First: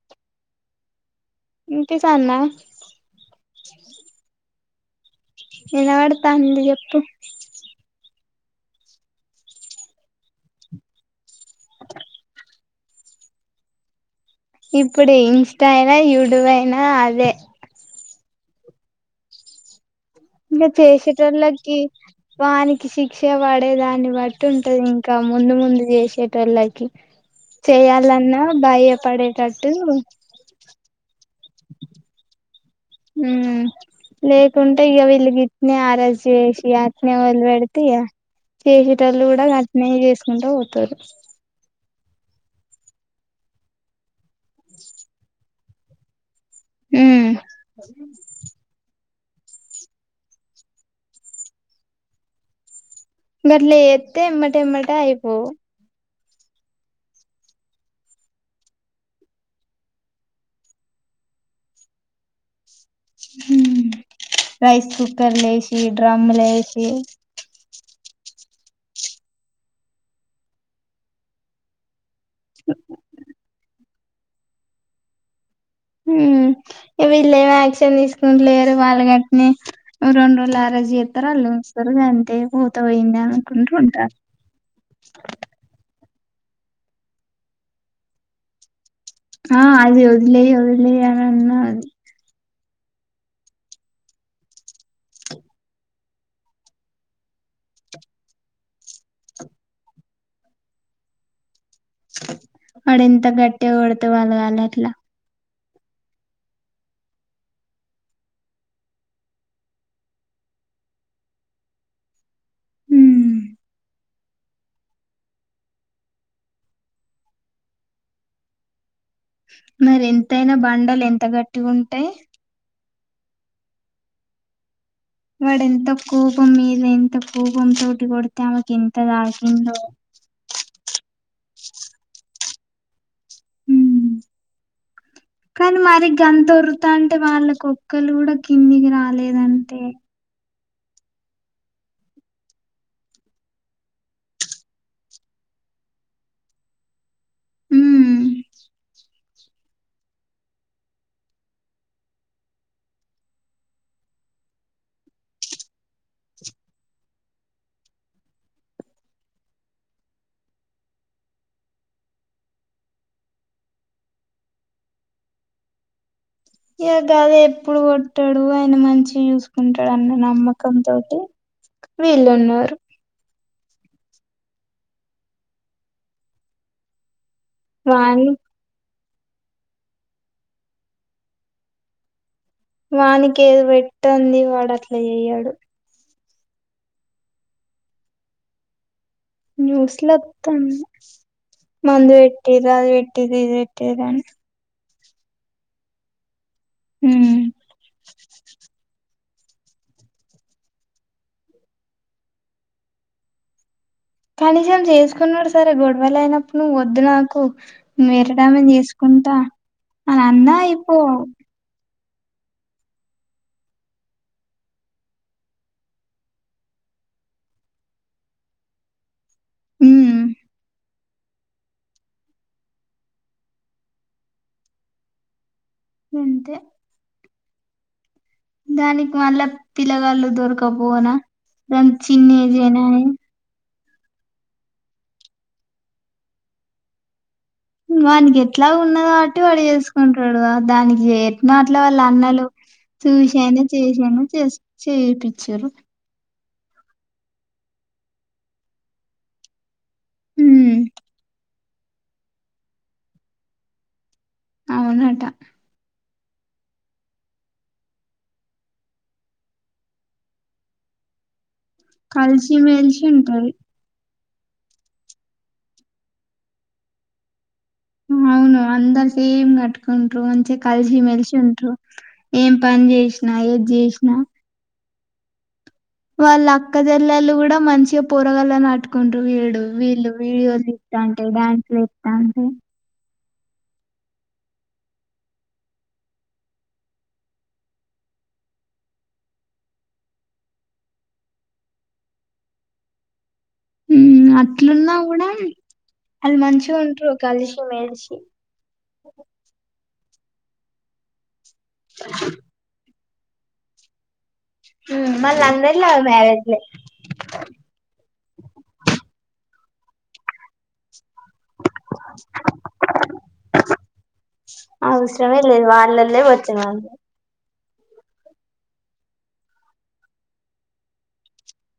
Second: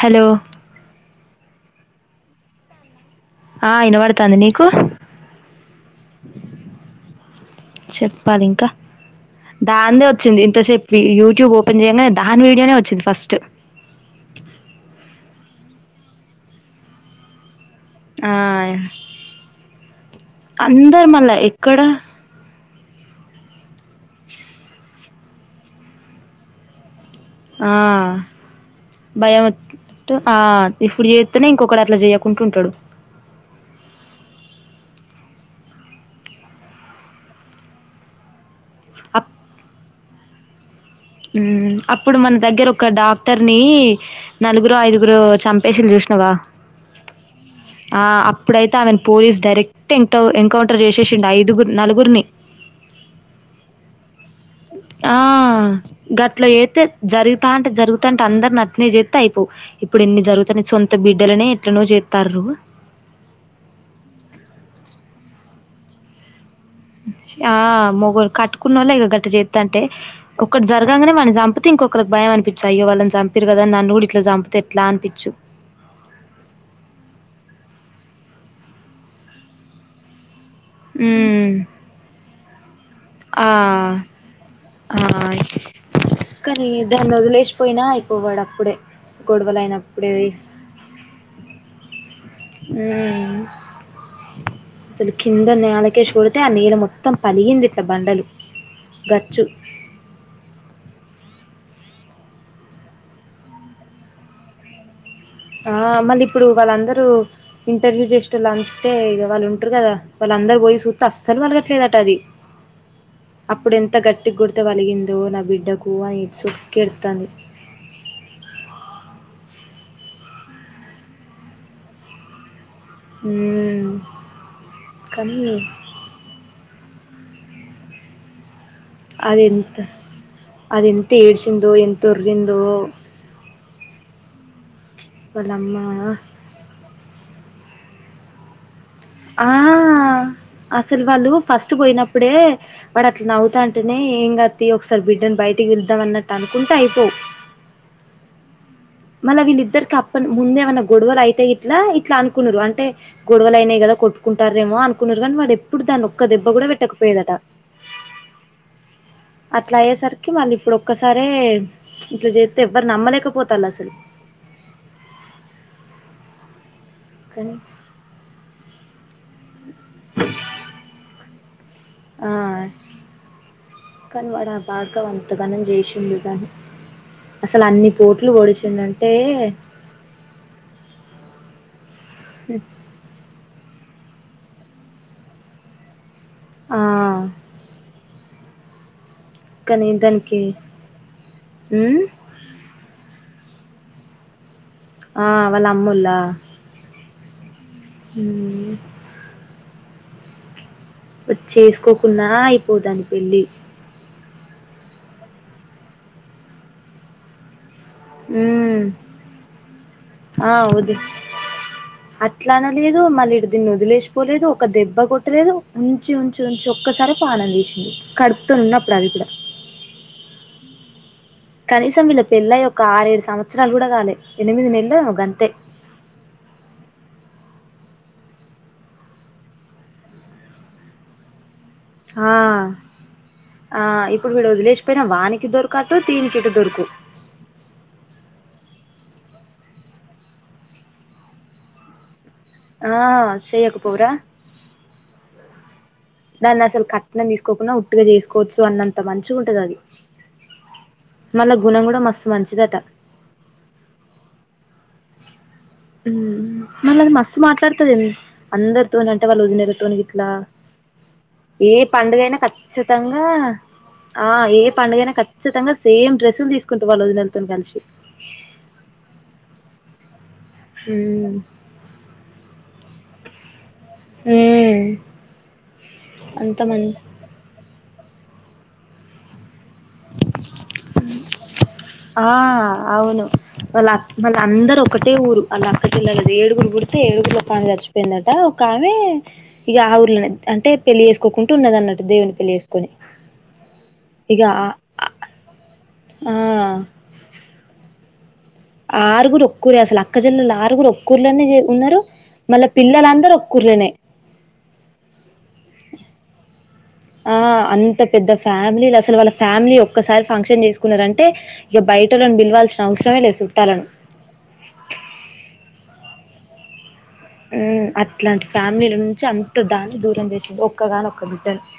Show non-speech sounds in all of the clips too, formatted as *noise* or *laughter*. Hollow ఇంటి కాన్న ఆహ్ ఇన పడ్తంది నీకు నినబడ్తంది చెప్పు చెప్పాలి ఇంకా దానిదే వచ్చింది ఇంతసేపు యూట్యూబ్ ఓపెన్ చేయంగానే దానీ వీడియోనే వచ్చి ఫస్ట్ ఇప్పుడు ఇన్స్టా ఐన యూట్యూబ్ ఐనా అదే అయ్ ఇంగ చేసేట్టోళ్లకి వాని శిక్ష పడే దాన్ని బట్టి ఉంటదికా ముందు ముందు చేసేటోళ్ళకి ఆ చెయాలన్న బ భయం అహ్ ఇప్పుడు జేత్తనే ఇంకొకడు అట్లా చేయకుంట ఉంటాడు ఉమ్ లేకుంటే ఇగ వీళ్ళు ఇట్నే అరస్ చేసి అట్ట్నే వొదిల్ బెడ్తే ఇగ చేసేటోళ్లు అప్- కూడా గట్నే చేసుకుంటూ పోతారు ఉమ్ అప్పుడు మన దగ్గర ఒక డాక్టర్ నీ నలుగురో ఐదుగురో చంపి పేషల్ జుష్నవా ఉమ్ ఆహ్ అప్పుడైతే ఆమెను పోలీస్ డైరెక్ట్ ఎన్కౌంటర్ జేషేషిండు ఐదుగుర్ నలుగురిని గట్లే ఎత్తే ఎమ్మట ఎమ్మట ఆ! అయిపోవు గట్ల ఎత్తే జరుగుతంటే జరుగుతంటే అందరు నాట్నే జెత్తే ఇపోవ్ ఇప్పుడు ఇన్ని జరుగుతనే సొంత బిడ్డలనే ఎట్లనో జెత్తారు ఉమ్ హు రైస్ కుక్కర్ ఏసి డ్రమ్ ఏసి యా మొగుళ్ కట్టుకునోలే ఇగ గట్ట జెత్తంటే ఒకటి జర్గంగానే వన్నీ సంపుతే ఇంకొక భయం అనిపించు అయో వాళ్ళని చంపిరు కదా నన్ను గూడా ఇట్లా చంపితే ఎట్లా అనిపించు ఉమ్ ఇగ వీల్ ఏం యాక్షన్ తీసుకుంట్ లేరు వాల్ గట్ట్నే రెండు లారాజీ జెత్తరు హ్మ్. అల్లుంచుతారు గంతే పూత పోయింది అని అనుకుంటరు ఉంటారు అయ్ కాని దాన్ని వదిలేసిపోయినా అయిపో వాడ్ అప్పుడే ఆహ్ అది గొడవలైనప్పుడే. వదిలే వదిలే అని అన్న ఉమ్ అసలు కింద నేలకేసి కోడితే ఆ నీళ్ళ మొత్తం పలిగింది ఇట్లా బండలు గచ్చు వాడు ఎంత గట్టటి కొడితే వాళ్ళ వాళ అట్లా ఆ మళ్ళీ ఇప్పుడు వాళ్ళందరూ ఇంటర్వ్యూ చేస్ వాళ్ళ అంటే ఇ వాళ్లు ఉంటారు కదా వాళ్లు అందరు పోయి చూస్తూ అస్సలు పరగట్లేదట అది హ్మ్ అప్పుడెంత గట్టి గుడత వలిగిందో నా బిడ్డకు అని సుక్కెడతంది ఆ మరి ఎంతయినా బండలు ఎంత గట్టిగా ఉంటాయి ఉమ్ వాడ ఎంత కూపం మీద ఎంత కూపం తోటి కొడతే ఆ అది ఎంత అది ఎంత ఏడ్చిందో ఎంత ఉరిగిందో హ్మ్ వాళ్ళమ్మ కానీ మరి గంతొరుతా అంటే వాళ్ళ కుక్కలు కూడా కిందికి రా ఆ లేదంటే అసలు వాళ్ళు ఫస్ట్ పోయినప్పుడే వాడు అట్లా నవ్వుతా అంటేనే ఏం గతి ఒకసారి బిడ్డని బయట బయటికి విద్దాం అన్నట్టు అనుకుంటే అయిపోవు హు మళ్ళా వీళ్ళిద్దరికి అప్ప ముందేమన్నా గొడవలు అయితేయి ఇట్లా ఇట్లా అనుకున్నారు అంటే గొడవలు అయినాయి కదా కొట్టుకుంటారేమో అనుకున్నారు కానీ వాడు ఎప్పుడు దాన్ని ఒక్క దెబ్బ కూడా పెట్టకపోయాదట *inaudible* అట్లా అయ్యేసరికి మళ్ళీ ఇప్పుడు ఒక్కసారే ఇట్లా చేస్త ఎవ్వరు నమ్మలేకపోతారు *inaudible* ఇ కాద కానీ ఎప్పుడు కొట్టాడు ఆయన మంచి చూసుకుంటాడున్న నమ్మకం తోటి వీళున్నారు కానీవాడ ఆ భాడకవ్ అంత గానం చేసిడుగాని అసలు అన్ని వాని పోట్లు పోడిచిందంటే వానికి ఏది పెట్టంది వాడు అట్లా చెయ్యాడు ఆ కానీ న్యూస్ లొ దానికి మొత్తం ఉమ్, మందు పెట్ది అది పెట్ది ఇదిట్ దని ఆ వాళ్ల అమ్మోలా ఉమ్ వ చేసుకోకున్నా అయిపోదాని పెళ్ళి కనీసం చేసుకున్నాడు సరే గొడవలు అయినప్పుడు నువ్వు వద్దు నాకు వేరేదాన్ని ఉమ్. చేసుకుంటా అని అన్న ఆ వది అయిపోవు అట్లా అన లేదు మళ్ళీ ఇ దీన్ని వదిలేసిపోలేదు ఒక దెబ్బ కొట్టలేదు ఉంచి ఉంచి ఉంచి ఒక్క కడుపు ఆగం చేసిండు కడుపుతూ ఉన్నప్పుడు ఆదిగూడ హ్మ్మ్ కనీసం వీళ్ళ పెళ్ళయ ఒక ఆరేడు సంవత్సరాలు కూడా కాలే ఎనిమిది నెలలు ఒక గంతే అంతే దానికి మళ్ళా పిల్లగాలు దొరకపోనా రం ఆ చిన్నిజనాయి ఆ ఇప్పుడు వీడు వదిలేసిపోయినా వానికి దొరకాతు దీనికి ఇట దొరుకు వానికి ఎట్లా ఉన్నదో కాబట్టి వాడు చేసుకుంటడుా దానికి ఎట్న అట్లా వాళ్ళు అన్నలు ఆ చూశాను చేయకపోరా చేసాను చే చేప్పిచారు దాన్ని అసలు కట్నం తీసుకోకుండా ఉట్టుగా చేసుకోవచ్చు అన్నంత మంచిగా ఉంటది అది హ్మ్మ్ వాళ్ళ గుణం కూడా మస్తు మంచిదట అవునటా మళ్ళ అది మస్తు మాట్లాడుతుంది అందరితో అంటే వాళ్ళు ఒదినలతో ఇట్లా ఏ పండుగైనా కలిసి మెలిసి ఖచ్చితంగా ఉంటారు ఆ ఏ పడుగైనా ఖచ్చితంగా సేమ్ డ్రస్సులు తీసుకుంటే వాళ్ళు వదినలతో కలిసి అవును అందరి సెమ్ కట్టుకుంట్రు మంచిగా కలిసి ఉమ్ మెలిసి ఉంట్రు ఏం పని చేసినా ఏది జెసిన ఉమ్ వాళ్ళ అంత అక్క మంది చెల్లలు కూడా మంచిగా పోరగాల నటుకుంటు చూడు వీళ్ళు వీడియోస్ తీస్తాంటే అంటే డ్యాన్స్లు ఆ వేస్తాంటే అవును వాళ్ళ అ వాళ్ళ అందరు ఒకటే ఊరు వాళ్ళ అక్కచెల్లెలేది ఏడుగురు పుడితే ఏడుగురు లొ ఒకఆమె చచ్చిపోయిందట కానీ ఇక ఆ ఊర్లని అంటే పెళ్లి చేేసుకోకుంటూ ఉన్నద అన్నట్టు దేవుని పెళ్లి చేేసుకొని ఇగ న్నా కూడా వాళ్ళు మంచిగా ఉంటారు కలిసి మెలిసి ఆరుగురు ఒక్కూరే అసలు అక్కజెల్లలు ఆరుగురు ఒక్కూరులోనే ఉన్నారు మళ్ళీ పిల్లలంత రొక్కూర్లేనే మళ్ళ అందర్లా మ్యారేజ్లే ఆ అంత పెద్ద ఫ్యామిలీలు అసలు వాళ్ళ ఫ్యామిలీ ఒక్కసారి ఫంక్షన్ చేసుకున్నారంటే టే ఇక బయటలను పిలవాల్సిన అవసరమే లే చుట్టాలను అవసరమే లేదు వాళ్ళల్లో వచ్చిన వాళ్ళు అట్లాంటి ఫ్యామిలీల నుంచి అంత దాన్ని దూరం చేసింది ఒక్కగాని ఒక్క బిడ్డని *inaudible*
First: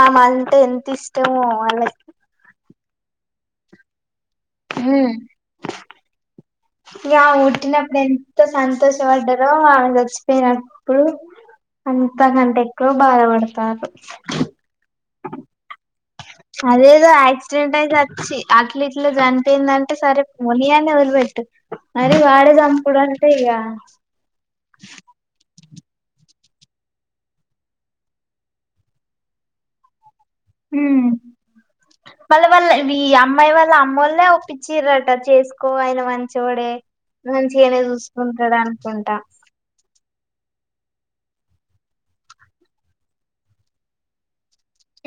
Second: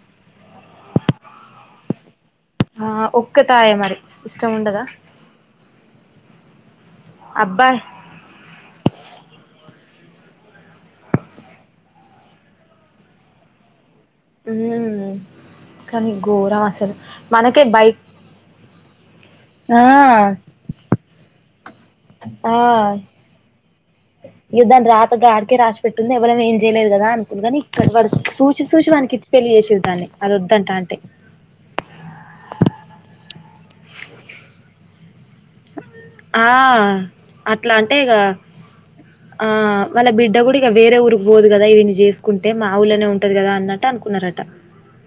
ఆ మంటే ఎంత ఇష్టమో వాళ్ళకి ఆ ఒక్క తాయే మరి ఇష్టం ఉండదా ఇ అబ్బాయి ఉఊటిినప్పుడు ఎంత సంతోష వాడ్డారు చచ్చపోయినప్పుడు అంతకంట ఎక్కువ బాధపడతారు కానీ గోరా అదేదో యాక్సిడెంట్ అయిసి వచ్చి అట్లీట్ లో ఆ! చనిపోయిందంటే సరే పోనియన్ని వదిలిపెట్టు మరి వాడే ఆ చంపుడు అంటే ఇగ ఎద్దని రాతగాడి కే రాష్ పెట్టింది ఎవరైనా ఏం చేయలేదు గదా అనుకుంది కాని ఇక్కడ వాడు చూసి చూసి వానికి పెళ్లి చేసిండ్రు దాన్ని అదొద్దంటా అంటే. ఉమ్ మళ్ళీ వాళ్ళ ఈ అమ్మాయి వాళ్ళ అమ్మ వాళ్లే ఓపిచ్చి రా అట చేసుకో ఆయన ఆ! మంచోడే అట్లా మంచిగానే అంటే ఇగ చూసుకుంటాడు అనుకుంటా ఆ! వాళ్ళ బిడ్డ కూడా ఇక వేరే ఊరికి పోదు కదా ఈడి న్ని చేసుకుంటే మా ఊలోనే ఉంటది కదా అన్నట్టు అనుకున్నారట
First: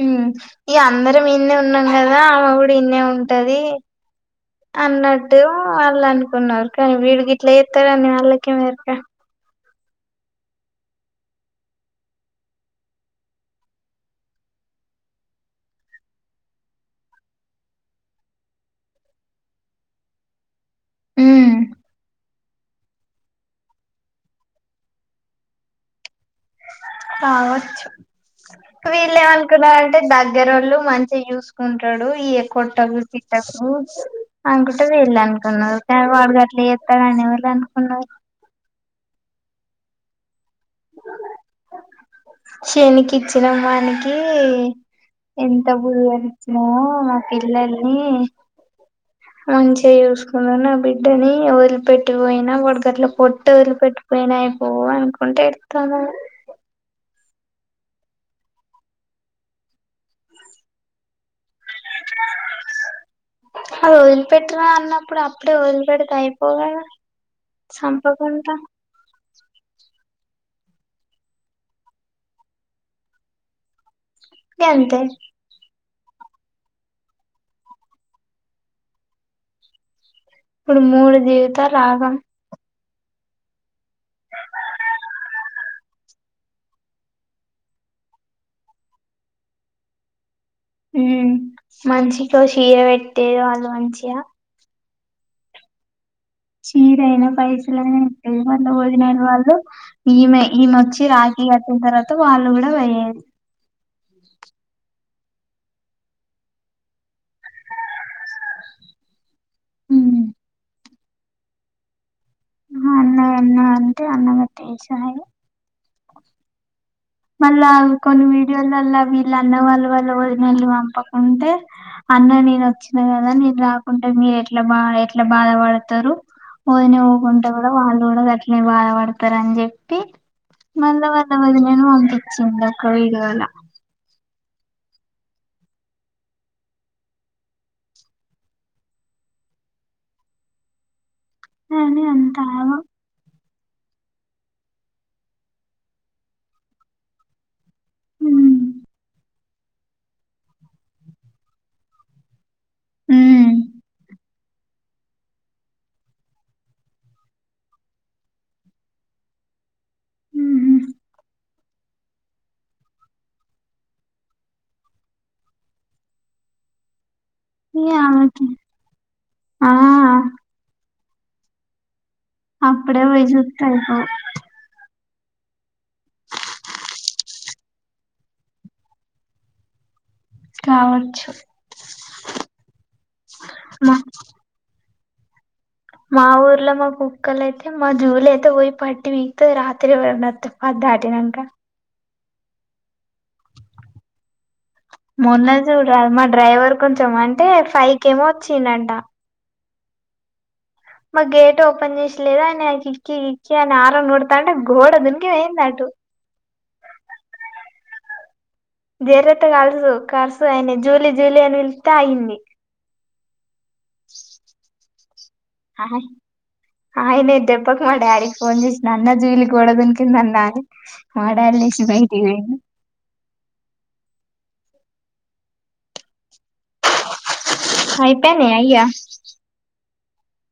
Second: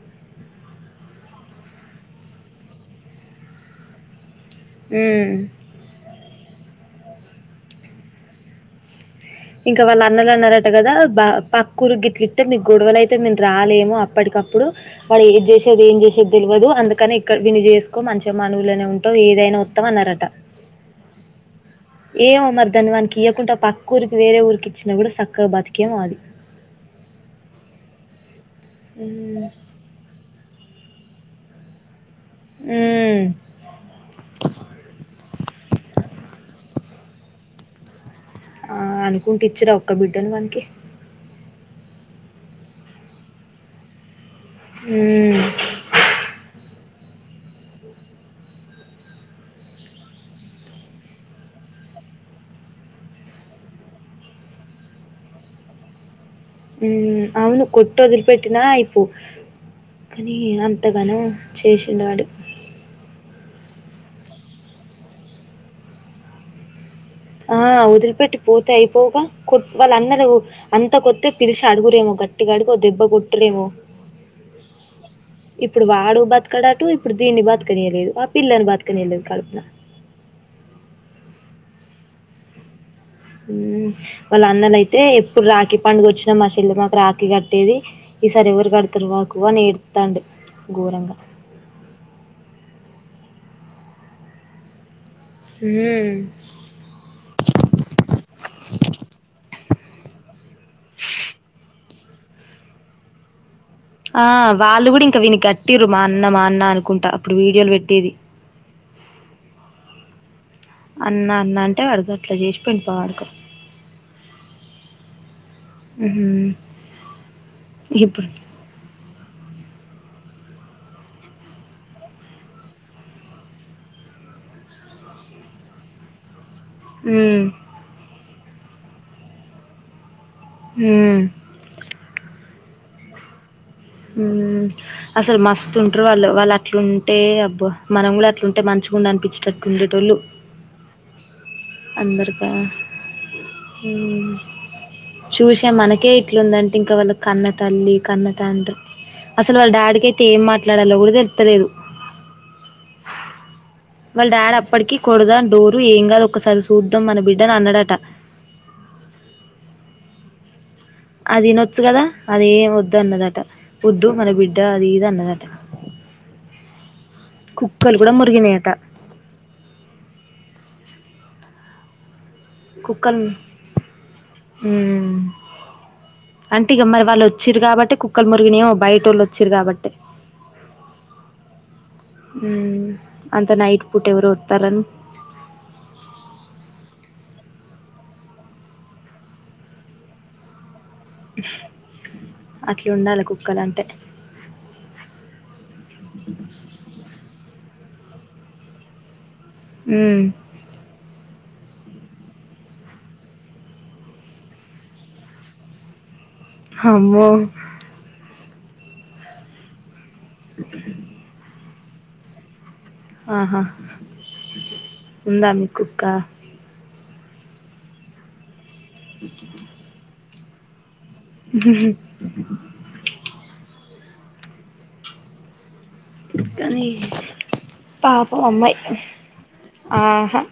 ఉమ్ ఈ అందరం ఇన్నే ఉన్నాం కదా ఆమె కూడా ఇన్ ఏ ఉంటది హ్మ్. అన్నట్టు వాళ్ళు అనుకున్నారు కానీ వీడికి ఇట్లా ఎత్తరని వాళ్ళకేమేరుక ఇంకా వాళ్ళ అన్నలు అన్నారట కదా బ పకురు గిట్లుతే మీకు గొడవల అయితే మేము రాలేమో అప్పటికప్పుడు ఇప్పుడు వాడు ఏది చేసేది ఏం చేసేది తెలియదు అందుకని ఇక్కడ విని చేసుకో మంచిగా మానవులనే ఉంటావు ఏదైనా నేను ఉత్తమ్ అన్నారట ఉమ్ ఏం అమర్థాన్ని వానికి ఇయ్యకుంటె పక్క ఊరికి వేరే ఊరికి ఇచ్చిన కూడా చక్కగా బతికేం అది కావచ్చు వీళ్ళు హ్మ్. ఏమనుకున్నారంటే దగ్గరోళ్ళు మంచి చూసుకుంటాడు య కొట్టకు హ్మ్. తిట్టకు అనుకుంటే వీళ్ అనుకున్నారు కాని వాడు గట్లా కుంటారని ఎవరు అనుకున్నారు ఆ అనుకుంట ఇచ్చురా ఒక్క బిడ్డను వానికి శనికిచ్చినమానికి హ్మ్. ఎంత బురు వానిచ్చినామో మా పిల్లల్ని మంచిగా చూసుకుంద నా బిడ్డని వదిలిపెట్టిపోయిన వాడి గట్ల కొట్టి వదిలిపెటిపోయి నేనై పోవ అనుకుంట ఎడుతన్న ఉమ్ అవును కొట్ వదిలి పెట్టినా అయిపో కాని అంతగానో చేసిన వాడు అది వదిలిపెట్టినా అన్నప్పుడు అప్పుడే వదిలిపెడితే అయిపోగాద ఆ వదిలిపెట్టి పోతే అయిపోగా కు వాళ్ళ అన్న వు అంత కొత్తే పిలిసి అడుగురేమో గట్టిగా అడుగు దెబ్బ కొట్టరేమో గంతే ఇప్పుడు వాడు బతకడాటు ఇప్పుడు దీన్ని బతకనియలేదు ఆ పిల్లని బతకనియలేదు కల్పన ఇప్పుడు మూడు జీవితాలు ఆగం వాళ్ళు అందర అయితే ఎప్పుడు రాఖీ పండుగ వచ్చినా మా చెల్లి మాకు రాఖీ కట్టేది ఈ సారి ఎవరుకడుతరు వాకు అని ఏడుత్తండు ఉ మంచికో చీర పెట్టే వాళ్ళు మంచిగా ఉమ్మ్ చీరయినా పైసలనా వళ వోదినోళ్ళు వాళ్ళు ఈమె ఈమె వచ్చి రా కీ కట్టిన తర్వాత వాళ్ళు కూడా పోయేది ఆ వాళ్ళు కూడా ఇంకా వీనికి కట్టిరు మా అన్న మా అన్న అనుకుంటా అప్పుడు వీడియోలు పెట్టేది అన్నా అన్న అంటే పెడతార్ అన్నయ అన్నాయ అంటె అన్న అట చేసి వాయె ఉంహు మళ్ళా కొన్ని వీడియోలు అల్ల ఇల అన్న వాళ్ళు వాళ్ళు వదిని పంపకుంటే అన్న నేను వచ్చిన కదా నేను రాకుంటే ఎట్లా బా ఎట్లా బాధ పడతారు వదిని హ్మ్. ఊకుంటే కూడా వాళ్ళు కూడా అట్నే బాధపడతారు అని చెప్పి మళ్ళ హ్మ్. మళ్ల వది నను పంపించిందిక్క వీళ్ళ వల్ల అసలు మస్తుంటారు వాళ్ళు వాళ్ళు అట్లుంటే అబ్బో మనం కూడా అట్లుంటే మంచిగా ఉండ అనిపించేటట్టు ఉండే టోళ్ళు అని అంటా ఓ ఉమ్ చూసే మనకే ఇట్లుందంటే ఇంకా వాళ్ళ కన్న తల్లి కన్న ఉమ్ తండ్రి అసలు వాళ్ళ డాడ్ కి అయితే ఏం మాట్లాడాలో కూడా తెలత్తలేదు ఉమ్ వాళ్ళ డాడ్ అప్పటికి కొడదాం డోరు ఏం కాదు ఒకసారి చూద్దాం మన బిడ్డని అన్నడట ఆ ఉహు అది ఇనొచ్చు కదా అది ఏమి వద్దు అన్నదట వద్దు మన బిడ్డ అది ఇది అన్నదట ఇగ కుక్కలు కూడా ఆమెకి మోరిగినయట ఆ అప్పుడే కుక్కల్ పోయి చూత్తే అయిపోవు ఉమ్ అంటే ఇక మరి వాళ్ళు వచ్చిరు కాబట్టి కుక్కల మురిగుని ఏమో బయట వాళ్ళు వచ్చిరు కాబట్టి కావచ్చు ఉమ్ అంత నైట్ మా పుట్ ఎవరు వతారని మా ఊర్లో మా కుక్కలు అయితే మా జూలు అయితే పోయి పట్టి వీకుతది రాత్రి ఎవరైనా వత్తే అద్ధాటినాంక అట్లా ఉండాలి కుక్కలు అంటే మొన్న చూడాలి మా డ్రైవర్ కొంచం అంటే పైకేమో వచ్చిండంట ఉమ్ గేట్ ఓపెన్ చేసలేదా అని క ఇక్కి ఇక్కి అని ఆరన్ కొడతా అంటే గోడ దుంకి పోయింది అటు హమ్మో *unintelligible* ఆగదు కర్సు అయన జూలీ జూలీ అని పిలిత్తే ఆగింది ఆహా ఉందా మీ కుక్క ఆయన దెబ్బకు మా డాడీ కి ఫోన్ చేసి అన్న జీలి గోడ దుంకిందన్న మా డాడీ లేసి బైటికి పోయిండు కానీ పాపం అయిపోయినయా అమ్మాయి అయ్యా ఆహా